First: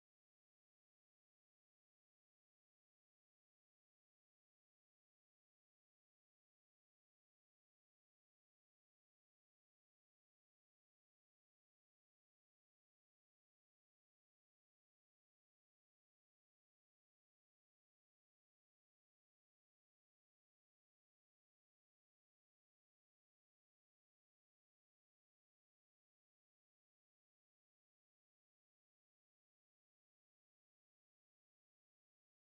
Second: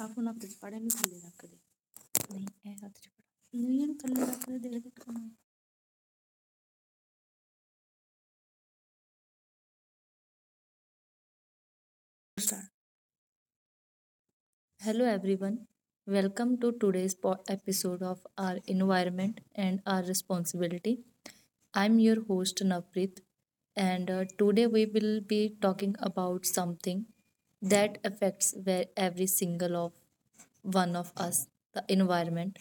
ਆਪ ਹੁਣ ਹੱਥ 'ਚ ਫੜ ਇਹਨੂੰ ਥੱਲੇ ਰੱਖ ਦੇ ਨਹੀਂ ਇਹ ਹੱਥ ਚ ਨਹੀਂ ਇਹਨੂੰ ਥੱਲੇ ਰੱਖ ਦੇ ਦੇਖ ਕਮਾਈ Hello, everyone. Welcome to today's episode of our environment and our responsibility. I'm your host Navpreet, and today we will be talking about something that affects where every single of one of us, the environment.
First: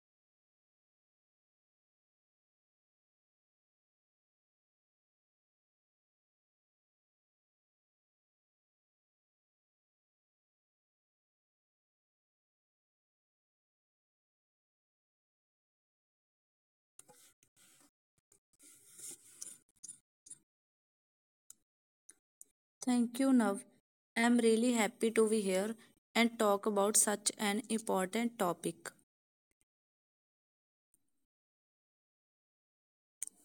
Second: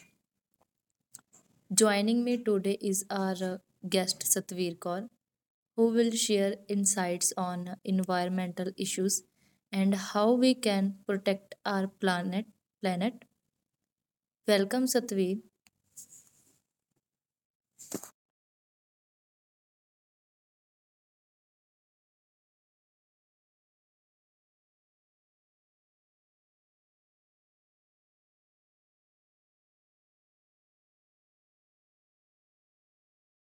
Joining me today is our guest Satveer Kaur, who will share insights on environmental issues and how we can protect our planet. Planet. Welcome, Satveer. Thank you, Nav. I'm really happy to be here and talk about such an important topic.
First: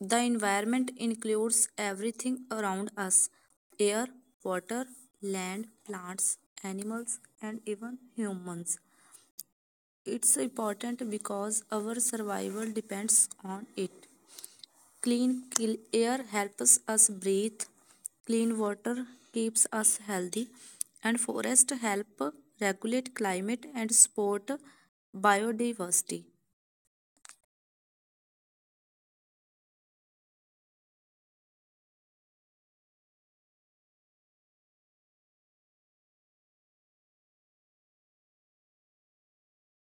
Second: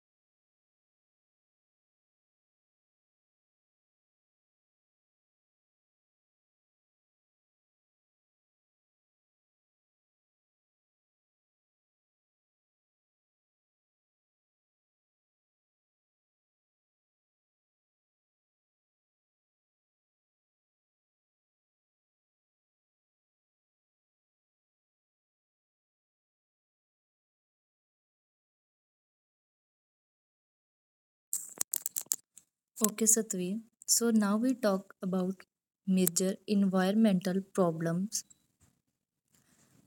The environment includes everything around us: air, water, land, plants, animals, and even humans. It's important because our survival depends on it. Clean air helps us breathe, clean water keeps us healthy, and forests help regulate climate and support biodiversity. Okay, Satveer. So now we talk about major environmental problems.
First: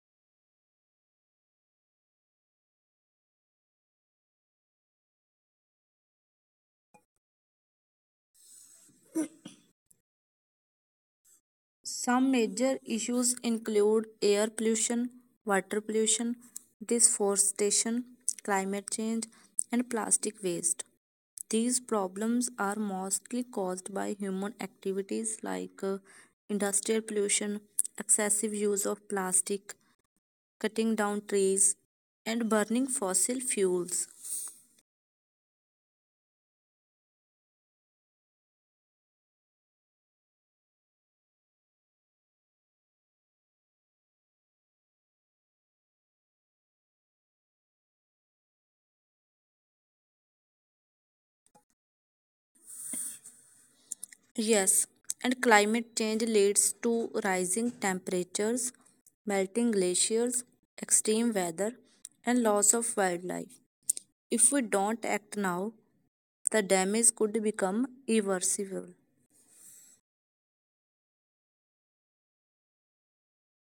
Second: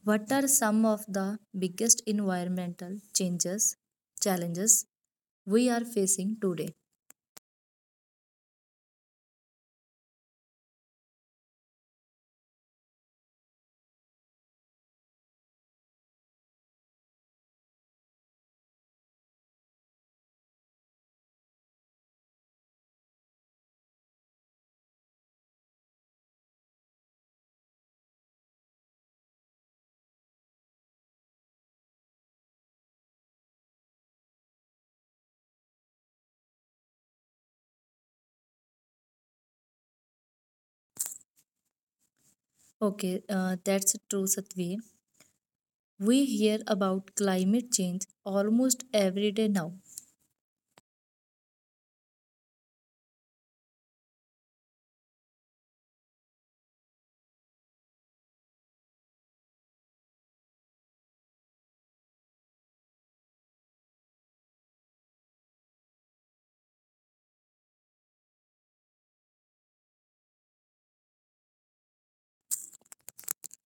What are some of the biggest environmental changes challenges we are facing today? Some major issues include air pollution, water pollution, deforestation, climate change, and plastic waste. These problems are mostly caused by human activities like industrial pollution, excessive use of plastic, cutting down trees, and burning fossil fuels. Okay, that's true, Satveer. We hear about climate change almost every day now. Yes, and climate change leads to rising temperatures, melting glaciers, extreme weather, and loss of wildlife. If we don't act now, the damage could become irreversible.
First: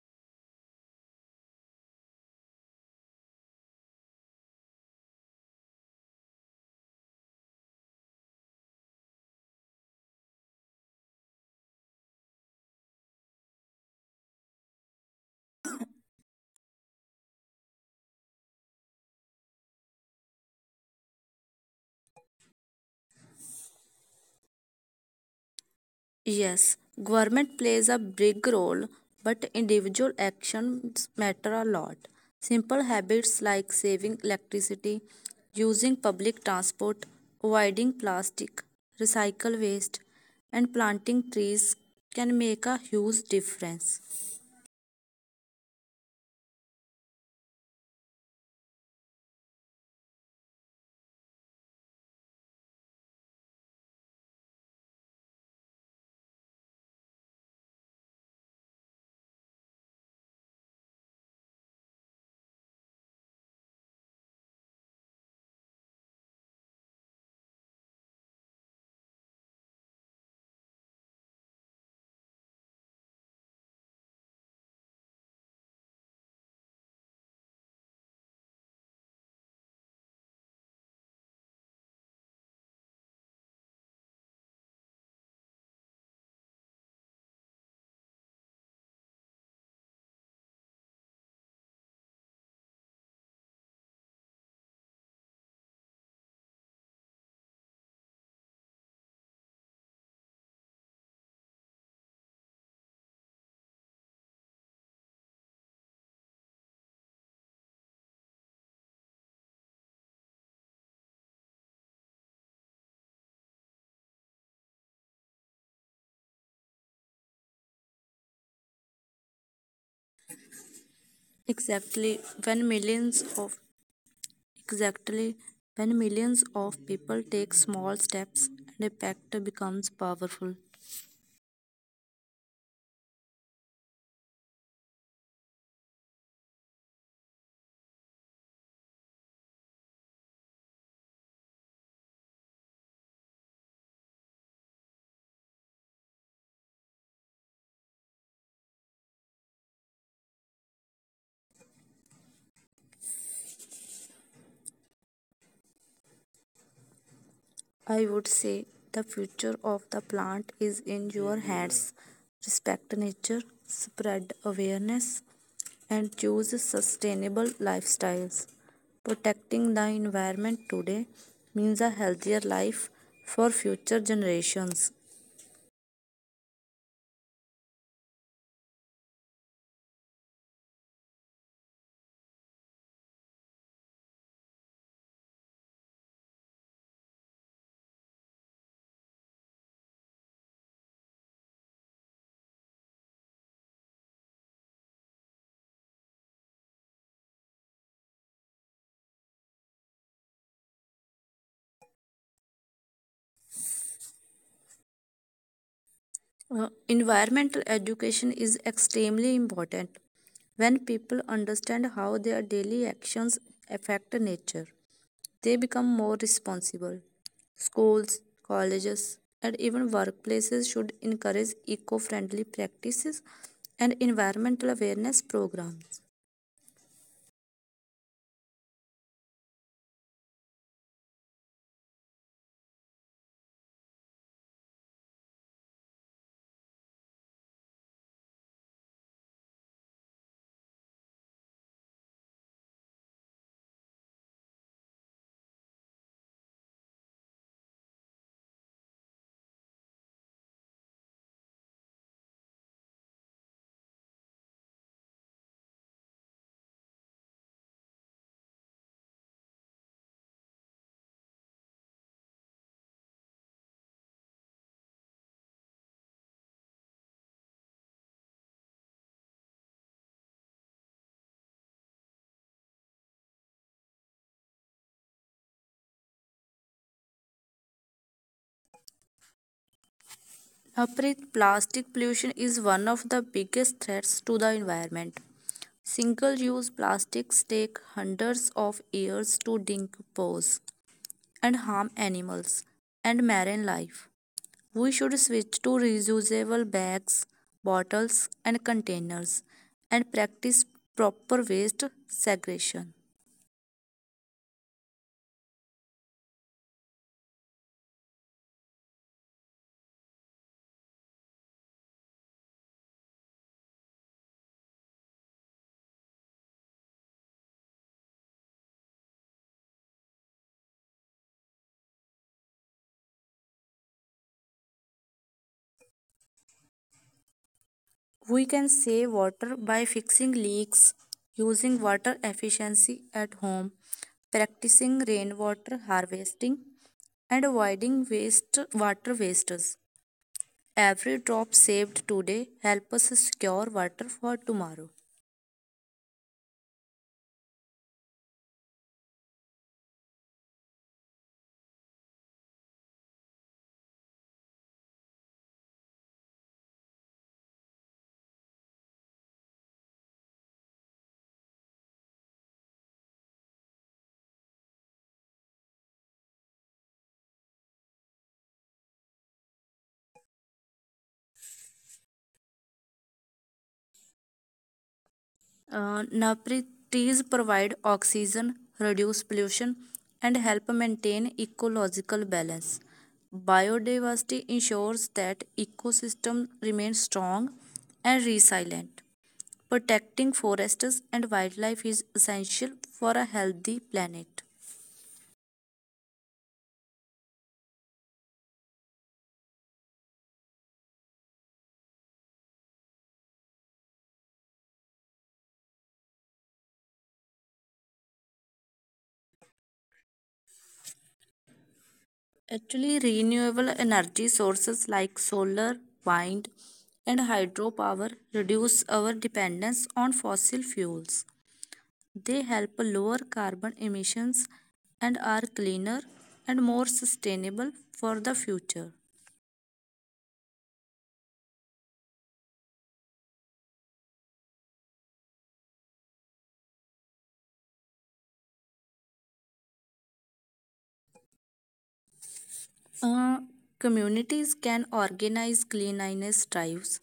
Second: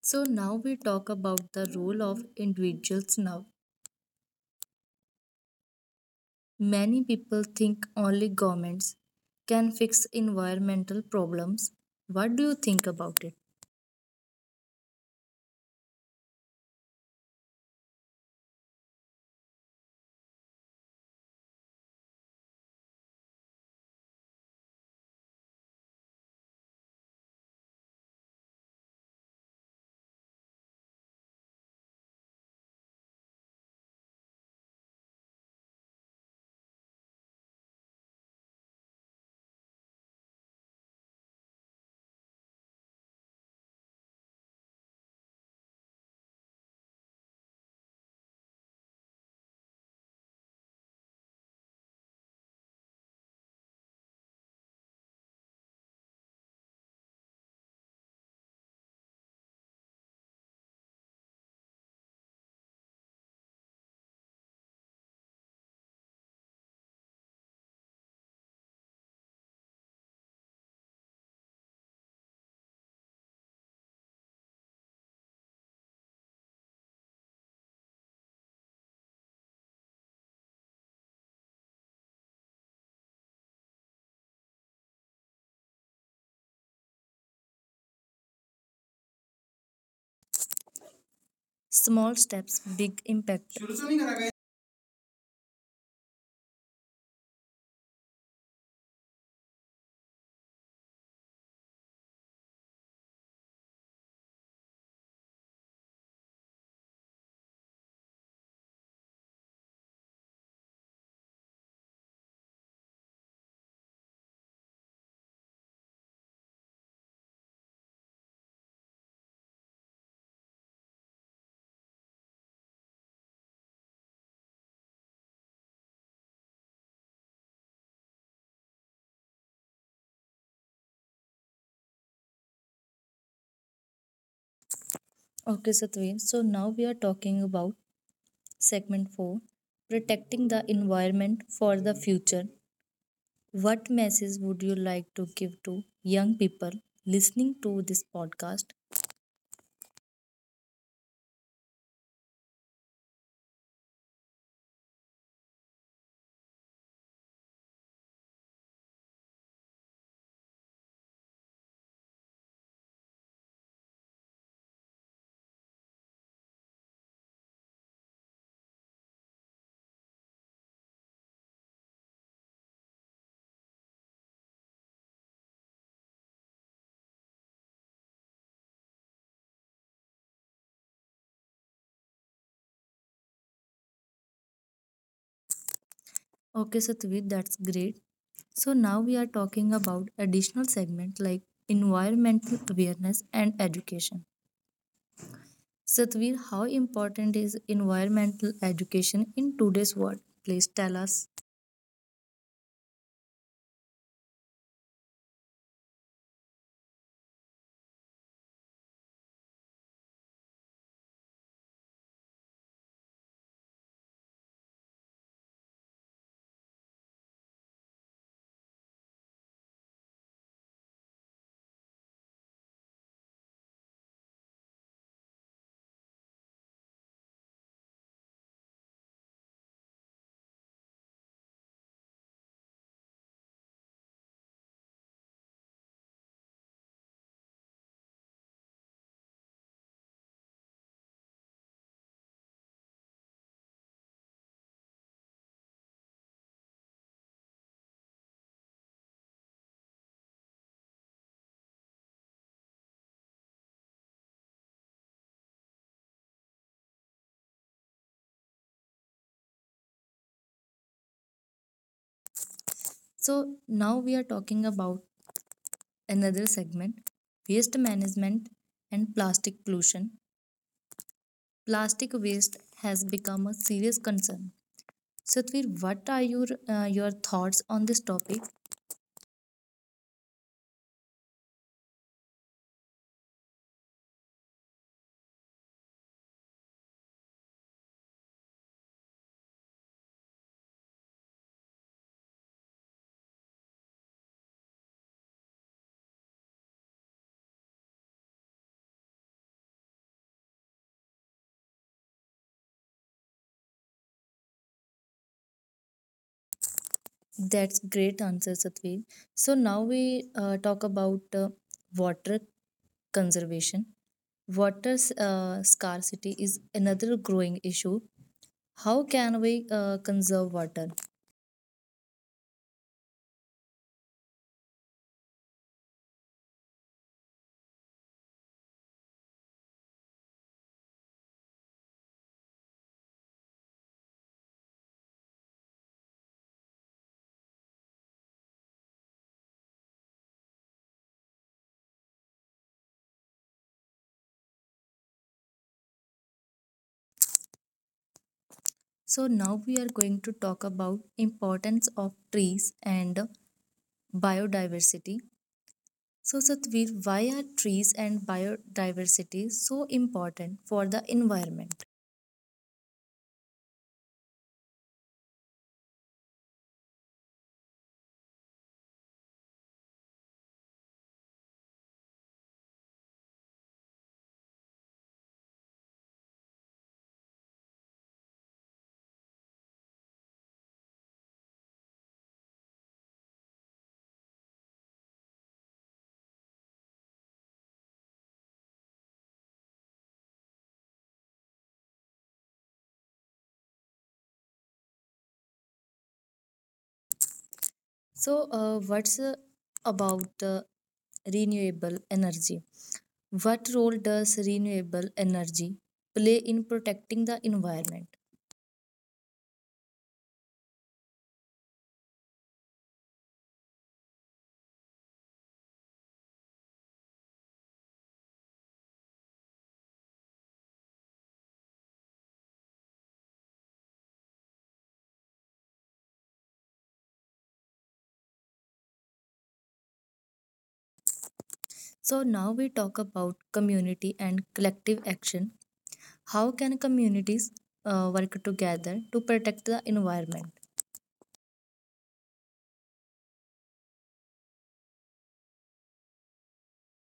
So now we talk about the role of individuals now. Many people think only governments can fix environmental problems. What do you think about it? Yes, government plays a big role, but individual actions matter a lot. Simple habits like saving electricity, using public transport, avoiding plastic, recycle waste, and planting trees can make a huge difference. Small steps, big impact. Exactly when millions of exactly when millions of people take small steps, an impact becomes powerful. Okay, Satveen. So now we are talking about segment 4, protecting the environment for the future. What message would you like to give to young people listening to this podcast? I would say the future of the plant is in your hands. Respect nature, spread awareness, and choose sustainable lifestyles. Protecting the environment today means a healthier life for future generations. Okay, Satvi, that's great. So now we are talking about additional segment like environmental awareness and education. Satvi, how important is environmental education in today's world? Please tell us. Environmental education is extremely important. When people understand how their daily actions affect nature, they become more responsible. Schools, colleges, and even workplaces should encourage eco friendly practices and environmental awareness programs. So now we are talking about another segment, waste management and plastic pollution. Plastic waste has become a serious concern. Satvir, what are your thoughts on this topic? Harpreet, plastic pollution is one of the biggest threats to the environment. Single use plastics take hundreds of years to decompose and harm animals and marine life. We should switch to reusable bags, bottles, and containers and practice proper waste segregation. That's great answer, Satveer. So now we talk about water conservation. Water scarcity is another growing issue. How can we conserve water? We can save water by fixing leaks, using water efficiency at home, practicing rainwater harvesting, and avoiding waste water wastes. Every drop saved today helps us secure water for tomorrow. So now we are going to talk about importance of trees and biodiversity. So Satveer, why are trees and biodiversity so important for the environment? Napri, trees provide oxygen, reduce pollution, and help maintain ecological balance. Biodiversity ensures that ecosystem remains strong and resilient. Protecting forests and wildlife is essential for a healthy planet. So what's about renewable energy? What role does renewable energy play in protecting the environment? Actually, renewable energy sources like solar, wind, and hydropower reduce our dependence on fossil fuels. They help lower carbon emissions and are cleaner and more sustainable for the future. So, now we talk about community and collective action. How can communities work together to protect the environment? Uh, Communities can organize cleanliness drives,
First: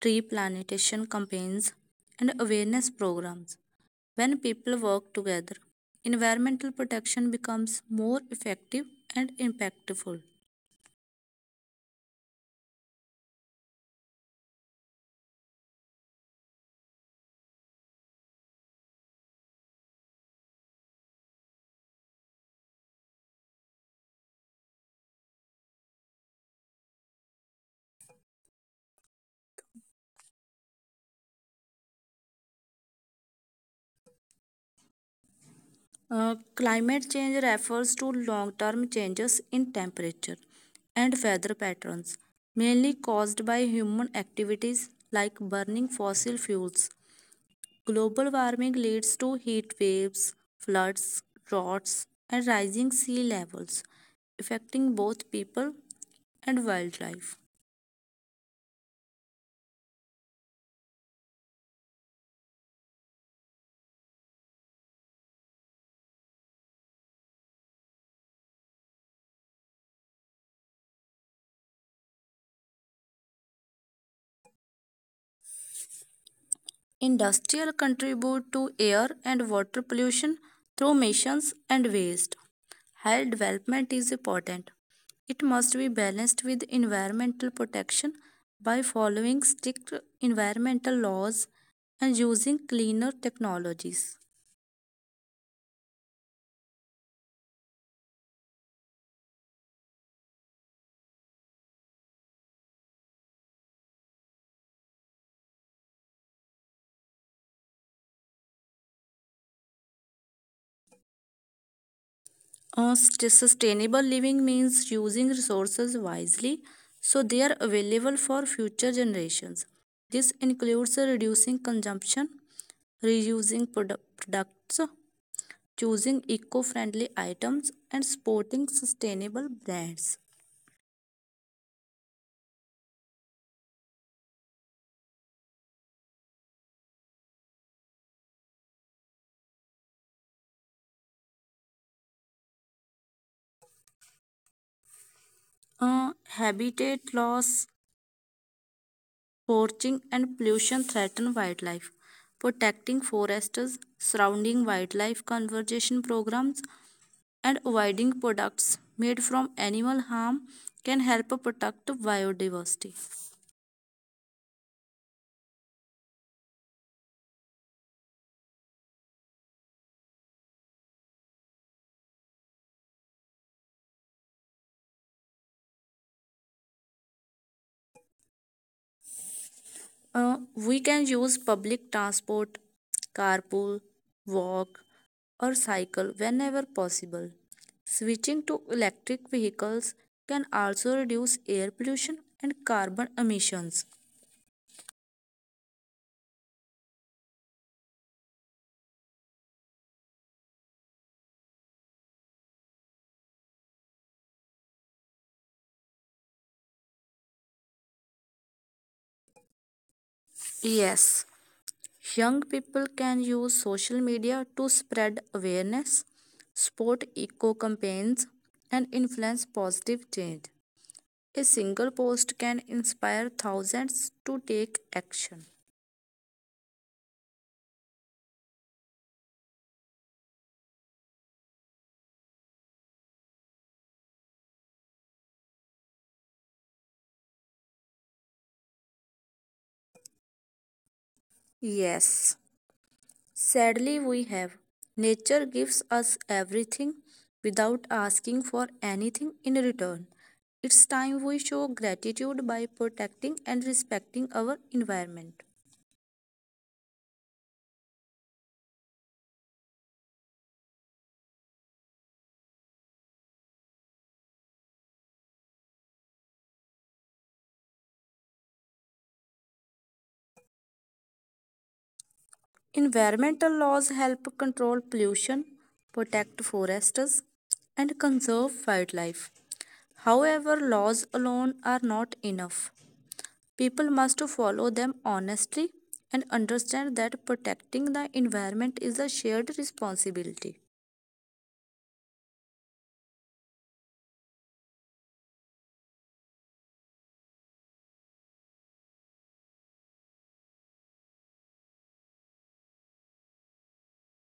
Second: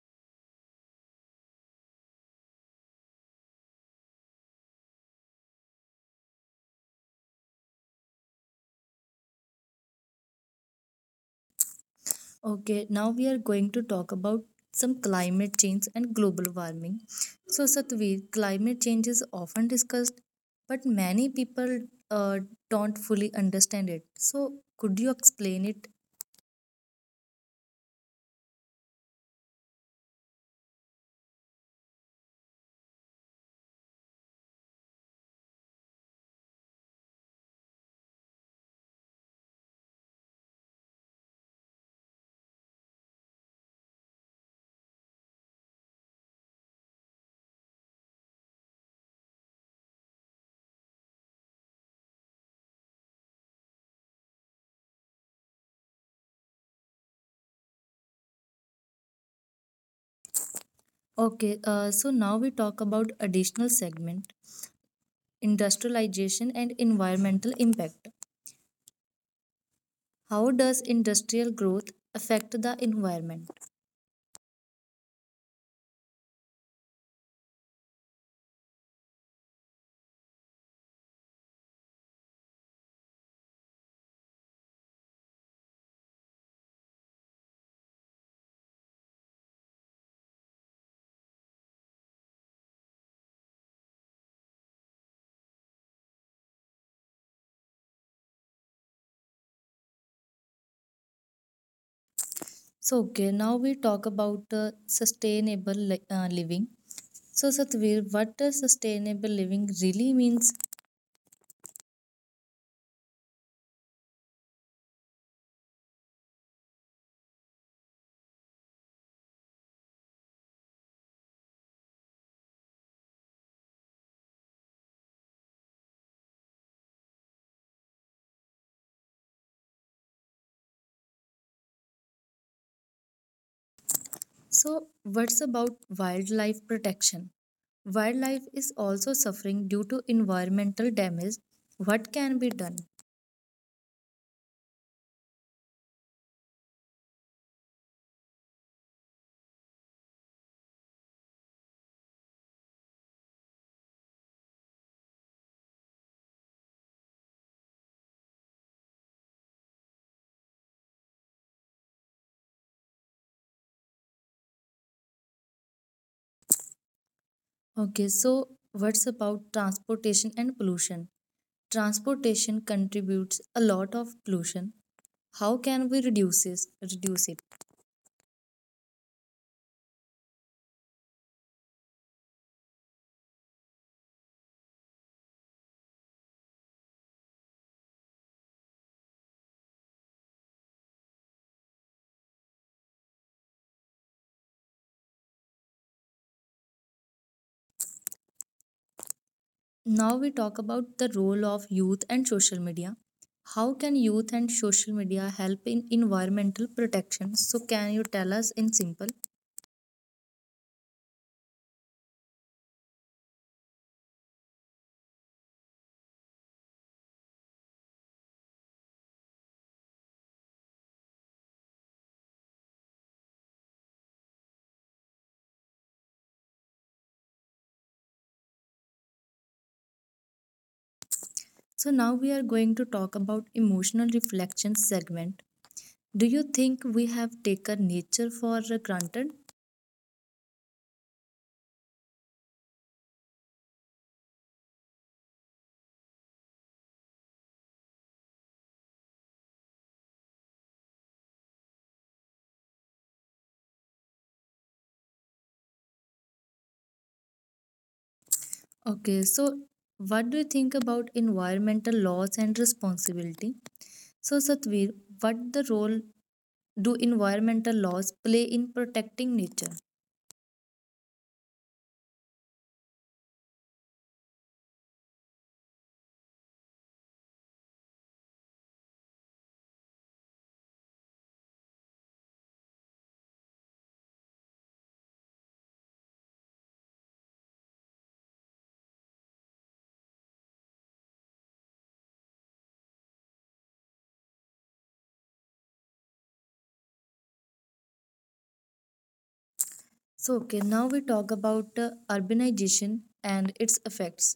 tree plantation campaigns, and awareness programs. When people work together, environmental protection becomes more effective and impactful. Okay, now we are going to talk about some climate change and global warming. So, Satvir, climate change is often discussed, but many people uh, don't fully understand it. So, could you explain it? Climate change refers to long term changes in temperature and weather patterns, mainly caused by human activities like burning fossil fuels. Global warming leads to heat waves, floods, droughts, and rising sea levels, affecting both people and wildlife. Okay, so now we talk about additional segment, industrialization and environmental impact. How does industrial growth affect the environment? Industrial contribute to air and water pollution through emissions and waste. Health development is important. It must be balanced with environmental protection by following strict environmental laws and using cleaner technologies. So, okay, now we talk about sustainable living. So, Satvir, what does sustainable living really means? Uh, Sustainable living means using resources wisely so they are available for future generations. This includes reducing consumption, reusing products, choosing eco friendly items, and supporting sustainable brands. So, what's about wildlife protection? Wildlife is also suffering due to environmental damage. What can be done? Habitat loss, poaching, and pollution threaten wildlife. Protecting forests, surrounding wildlife conservation programs, and avoiding products made from animal harm can help protect biodiversity. Okay, so what's about transportation and pollution? Transportation contributes a lot of pollution. How can we reduce it? We can use public transport, carpool, walk, or cycle whenever possible. Switching to electric vehicles can also reduce air pollution and carbon emissions. Now we talk about the role of youth and social media. How can youth and social media help in environmental protection, so can you tell us in simple? Yes, young people can use social media to spread awareness, support eco campaigns, and influence positive change. A single post can inspire thousands to take action. So now we are going to talk about emotional reflection segment. Do you think we have taken nature for granted? Yes, sadly, we have. Nature gives us everything without asking for anything in return. It's time we show gratitude by protecting and respecting our environment. Okay, so what do you think about environmental laws and responsibility? So, Satvir, what the role do environmental laws play in protecting nature? Environmental laws help control pollution, protect forests, and conserve wildlife. However, laws alone are not enough. People must follow them honestly and understand that protecting the environment is a shared responsibility. So, okay, now we talk about urbanization and its effects.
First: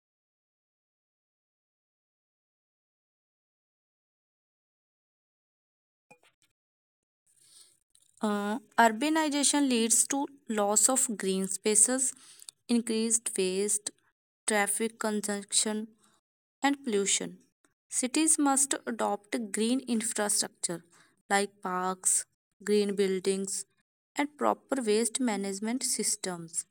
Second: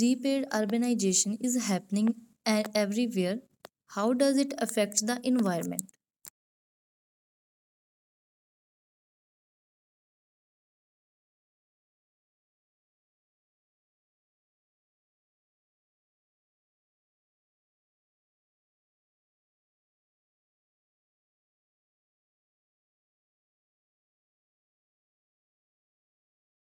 Repaid urbanization is happening everywhere. How does it affect the environment? Urbanization leads to loss of green spaces, increased waste, traffic congestion, and pollution. Cities must adopt green infrastructure like parks, green buildings, and proper waste management systems.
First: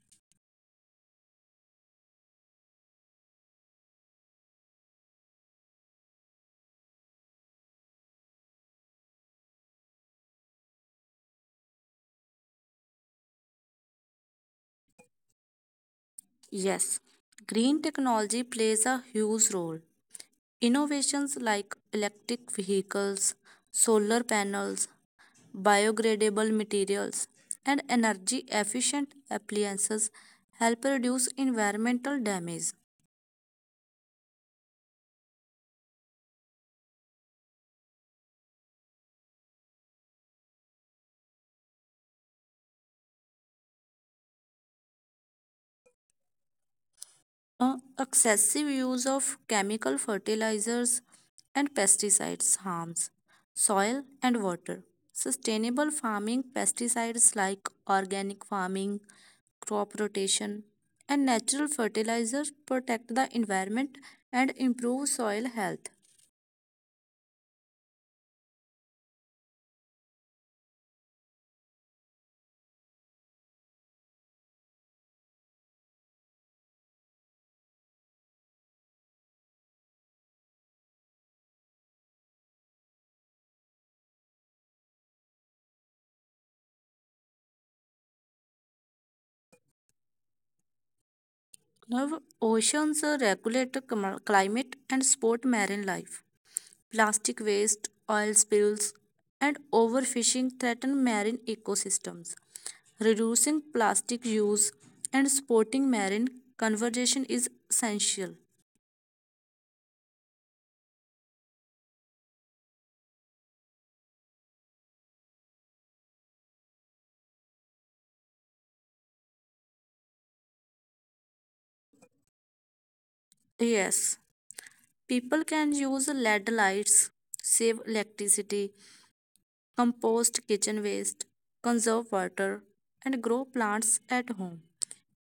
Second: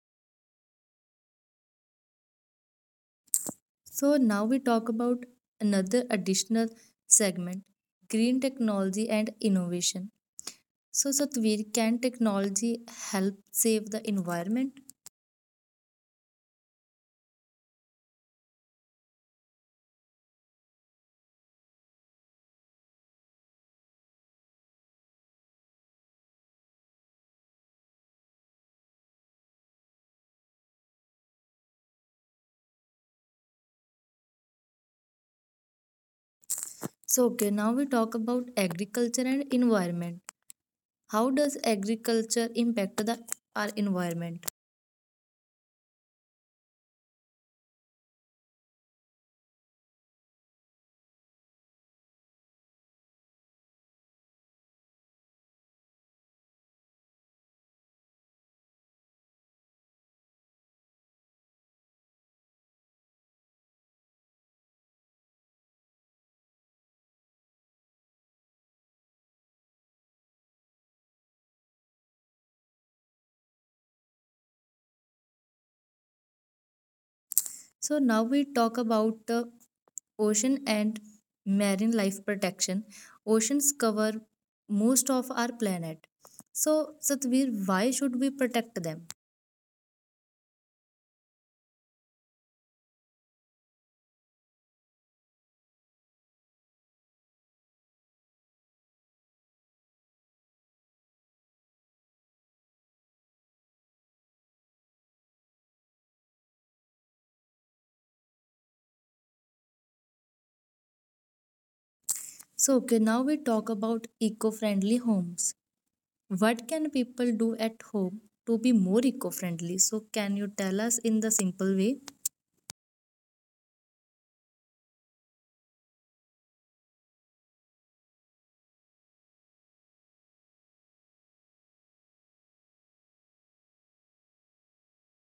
So, now we talk about another additional segment, green technology and innovation. So, Satvir, can technology help save the environment? Yes, green technology plays a huge role. Innovations like electric vehicles, solar panels, biodegradable materials, and energy efficient appliances help reduce environmental damage. So, okay, now we talk about agriculture and environment. How does agriculture impact the our environment? Uh, Excessive use of chemical fertilizers and pesticides harms soil and water. Sustainable farming pesticides like organic farming, crop rotation, and natural fertilizers protect the environment and improve soil health. So now we talk about the ocean and marine life protection. Oceans cover most of our planet, so Satvir, why should we protect them? Now, oceans regulate climate and support marine life. Plastic waste, oil spills, and overfishing threaten marine ecosystems. Reducing plastic use and supporting marine conservation is essential. So okay, now we talk about eco-friendly homes. What can people do at home to be more eco-friendly, so can you tell us in the simple way? Yes, people can use LED lights, save electricity, compost kitchen waste, conserve water, and grow plants at home.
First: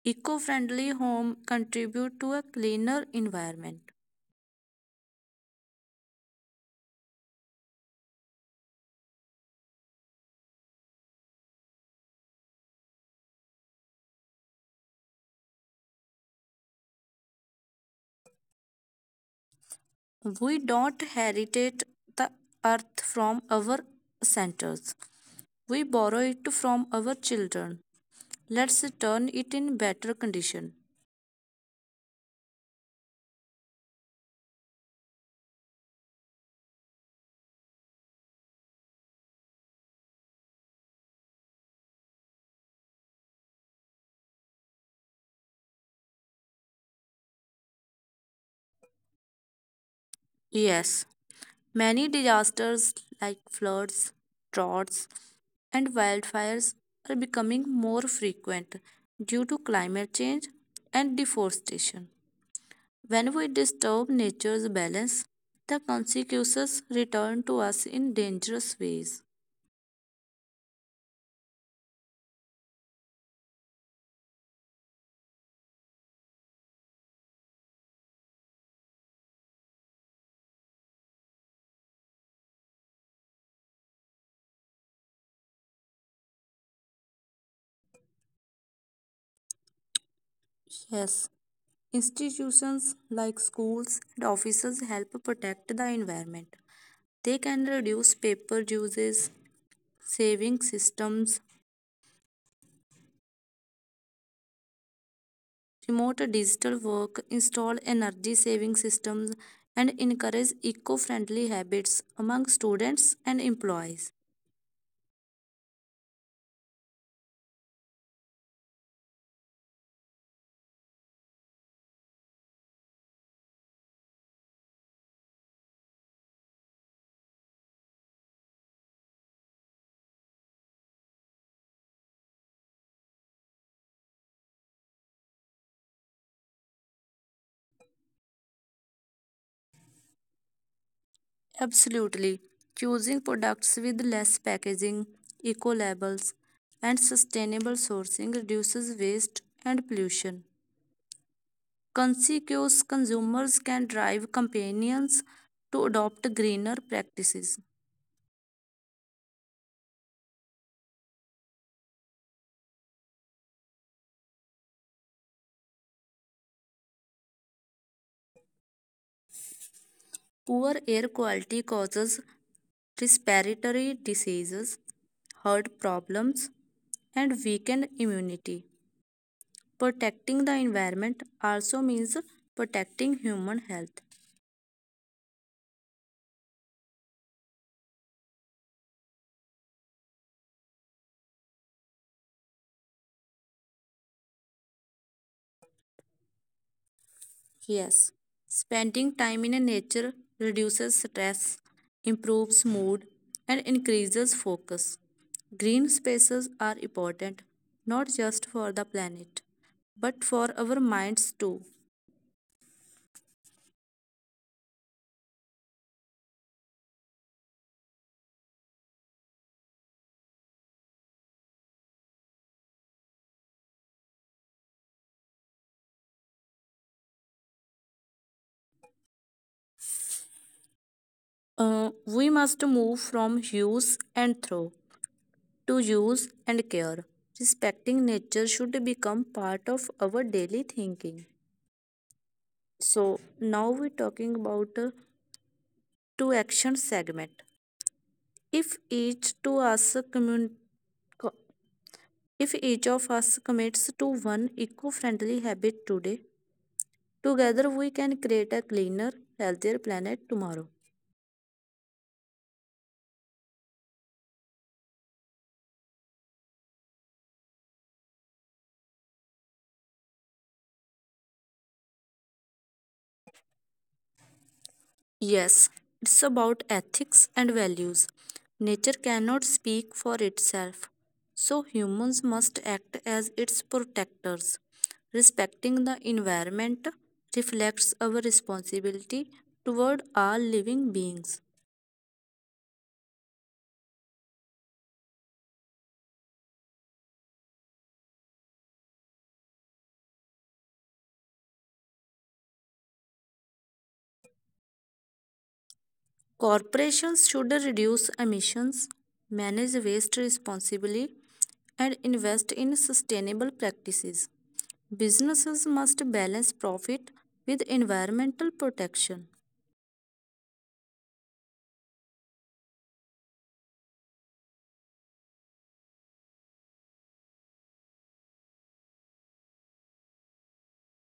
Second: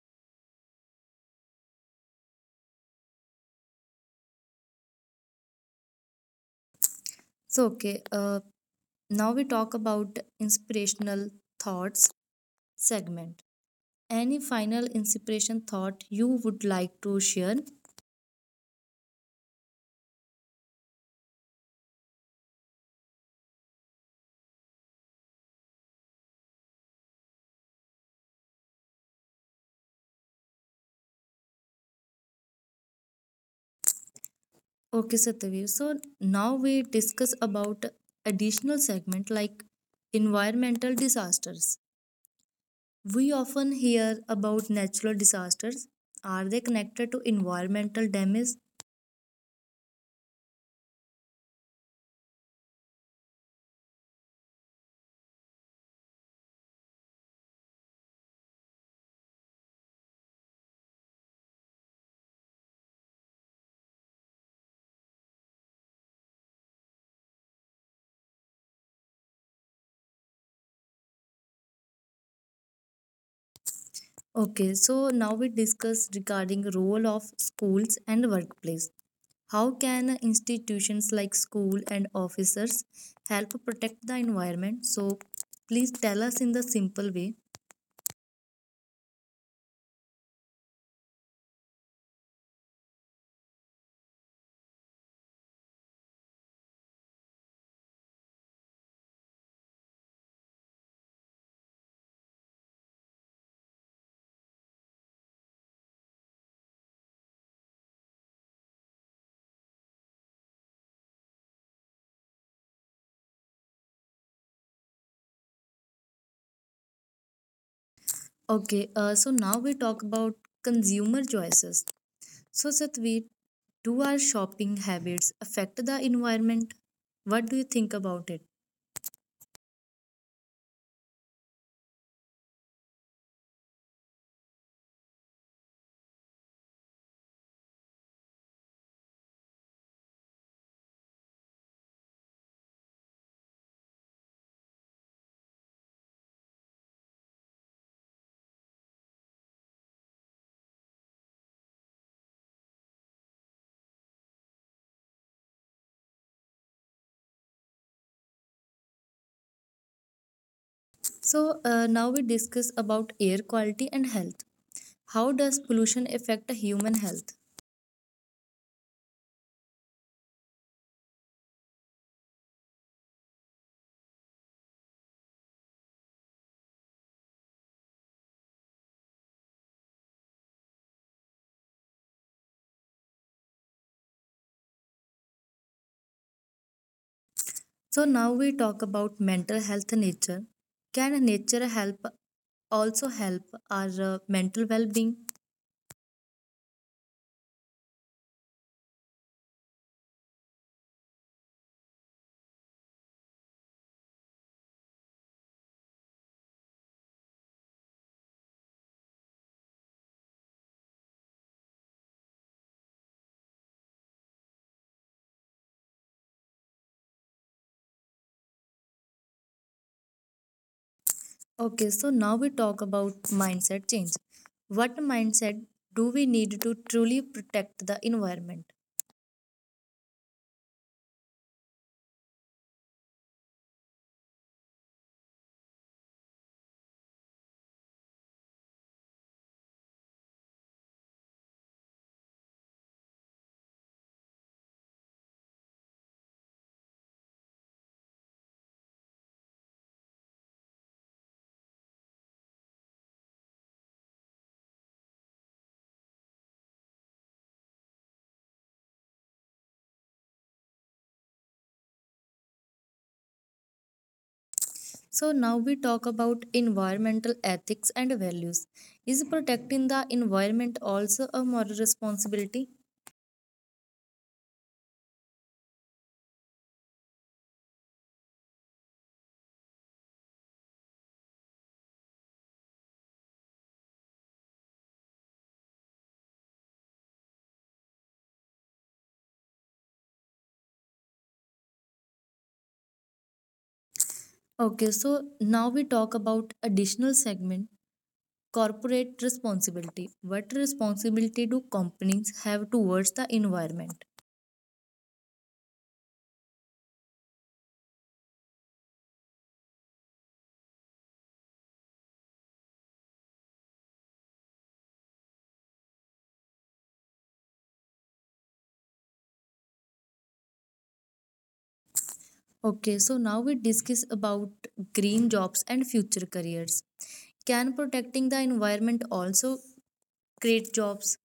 Eco-friendly home contribute to a cleaner environment. So okay, uh, now we talk about inspirational thoughts segment. Any final inspiration thought you would like to share? We don't heritate the earth from our centers. We borrow it from our children. Let's turn it in better condition. Okay, Satyadev. So now we discuss about additional segment like environmental disasters. We often hear about natural disasters. Are they connected to environmental damage? Yes, many disasters like floods, droughts, and wildfires are becoming more frequent due to climate change and deforestation. When we disturb nature's balance, the consequences return to us in dangerous ways. Okay, so now we discuss regarding role of schools and workplace. How can institutions like school and officers help protect the environment? So please tell us in the simple way. Yes, institutions like schools and offices help protect the environment. They can reduce paper uses, saving systems, promote digital work, install energy saving systems, and encourage eco friendly habits among students and employees. Okay, so now we talk about consumer choices. So, Satveer, do our shopping habits affect the environment? What do you think about it? Absolutely. Choosing products with less packaging, eco labels, and sustainable sourcing reduces waste and pollution. Conscious consumers can drive companies to adopt greener practices. So, now we discuss about air quality and health. How does pollution affect human health? Poor air quality causes respiratory diseases, heart problems, and weakened immunity. Protecting the environment also means protecting human health. So, now we talk about mental health and nature. Can nature help our mental well-being? Yes, spending time in nature reduces stress, improves mood, and increases focus. Green spaces are important not just for the planet, but for our minds too. Okay, so now we talk about mindset change. What mindset do we need to truly protect the environment? We must move from use and throw to use and care. Respecting nature should become part of our daily thinking. So now we're talking about two action segment. If each to us commun- Co- If each of us commits to one eco friendly habit today, together we can create a cleaner, healthier planet tomorrow. So now we talk about environmental ethics and values. Is protecting the environment also a moral responsibility? Yes, it's about ethics and values. Nature cannot speak for itself, so humans must act as its protectors. Respecting the environment reflects our responsibility toward all living beings. Okay, so now we talk about additional segment corporate responsibility. What responsibility do companies have towards the environment? Corporations should reduce emissions, manage waste responsibly, and invest in sustainable practices. Businesses must balance profit with environmental protection. Okay, so now we discuss about green jobs and future careers. Can protecting the environment also create jobs?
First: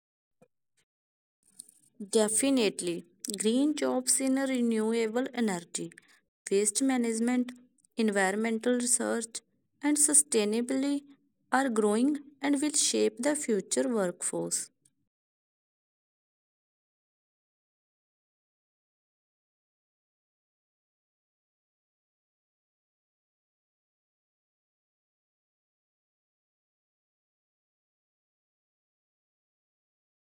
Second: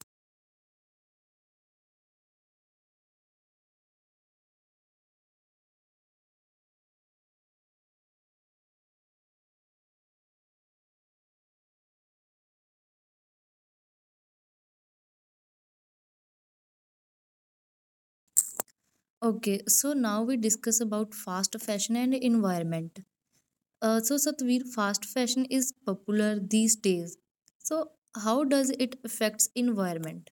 Definitely, green jobs in renewable energy, waste management, environmental research, and sustainability are growing and will shape the future workforce. Okay, so now we discuss about fast fashion and environment. So, Satveer, fast fashion is popular these days. So, how does it affects environment?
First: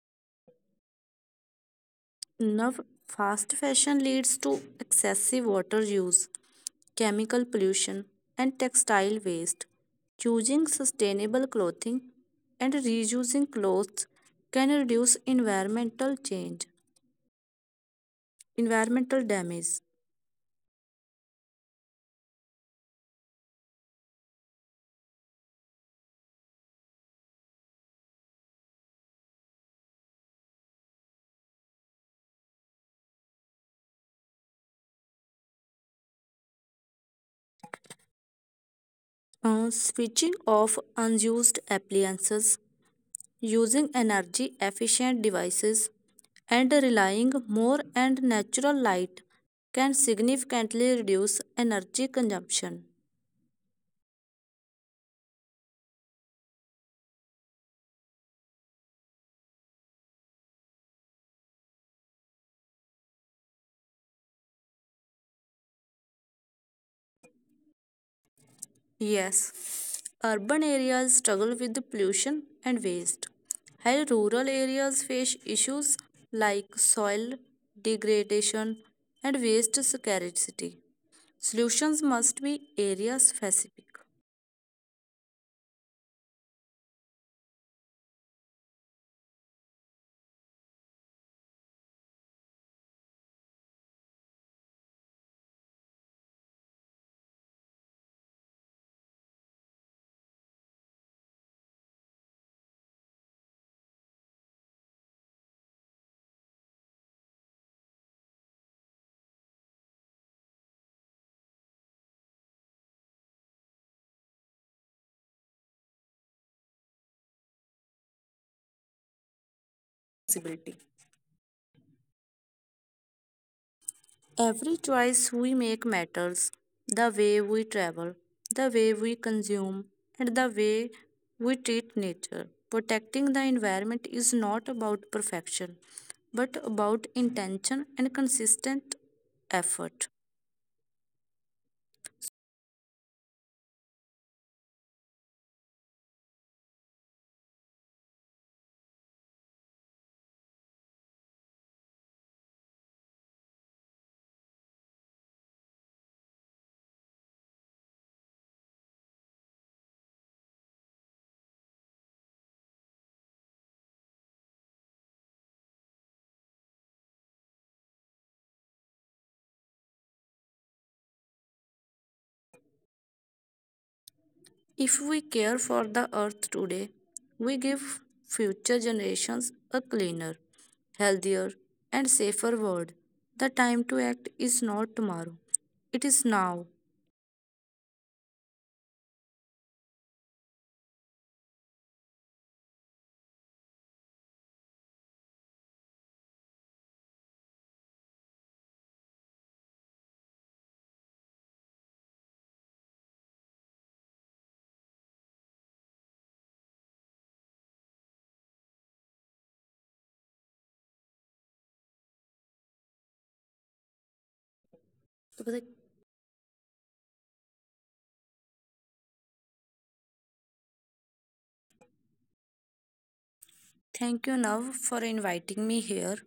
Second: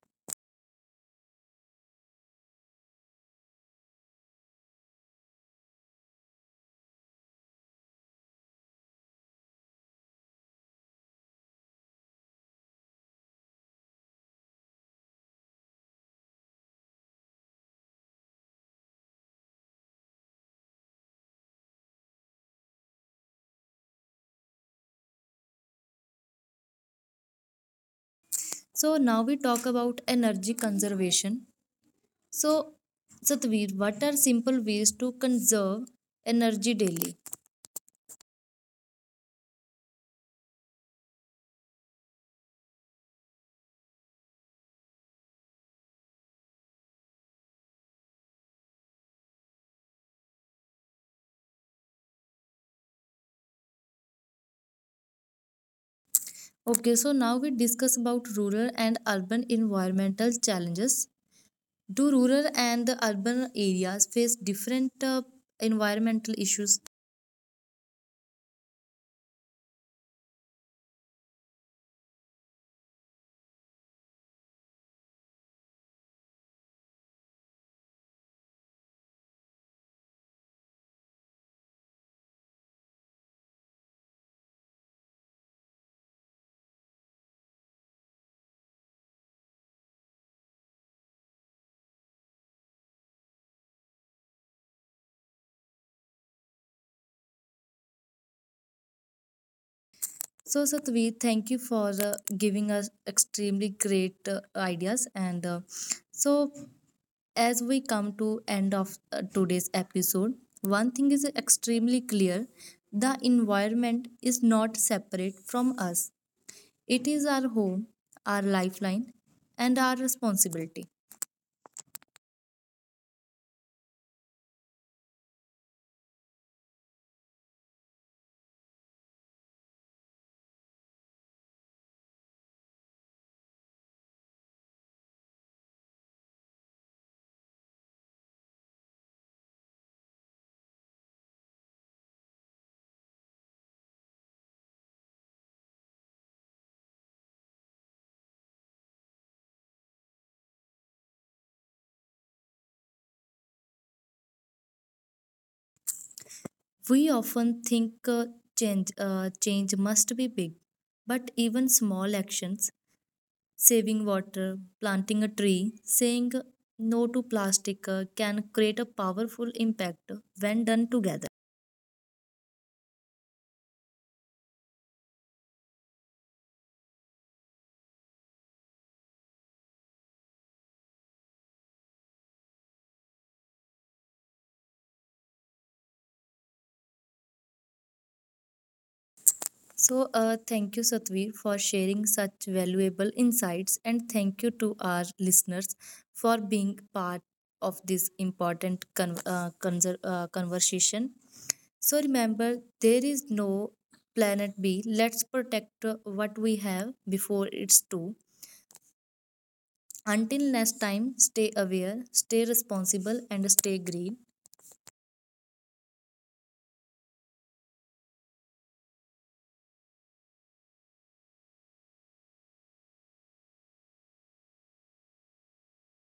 Now, fast fashion leads to excessive water use, chemical pollution, and textile waste. Choosing sustainable clothing and reusing clothes can reduce environmental damage. So, now we talk about energy conservation. So, Satveer, what are simple ways to conserve energy daily? Switching off unused appliances, using energy efficient devices, and relying more on natural light can significantly reduce energy consumption. Okay, so now we discuss about rural and urban environmental challenges. Do rural and the urban areas face different environmental issues? Yes, urban areas struggle with the pollution and waste, while rural areas face issues like soil degradation and waste scarcity. Solutions must be area specific. So, Satveer, thank you for giving us extremely great ideas. And so, as we come to end of today's episode, one thing is extremely clear: the environment is not separate from us. It is our home, our lifeline, and our Possibility. responsibility. Every choice we make matters: the way we travel, the way we consume, and the way we treat nature. Protecting the environment is not about perfection, but about intention and consistent effort. We often think change must be big, but even small actions, saving water, planting a tree, saying no to plastic can create a powerful impact when done together. If we care for the earth today, we give future generations a cleaner, healthier, and safer world. The time to act is not tomorrow, it is now. So, thank you, Satvir, for sharing such valuable insights, and thank you to our listeners for being part of this important conversation. So, remember, there is no planet B. Let's protect what we have before it's too. Until next time, stay aware, stay responsible, and stay green. तो पता है। Thank you, Nav, for inviting me here.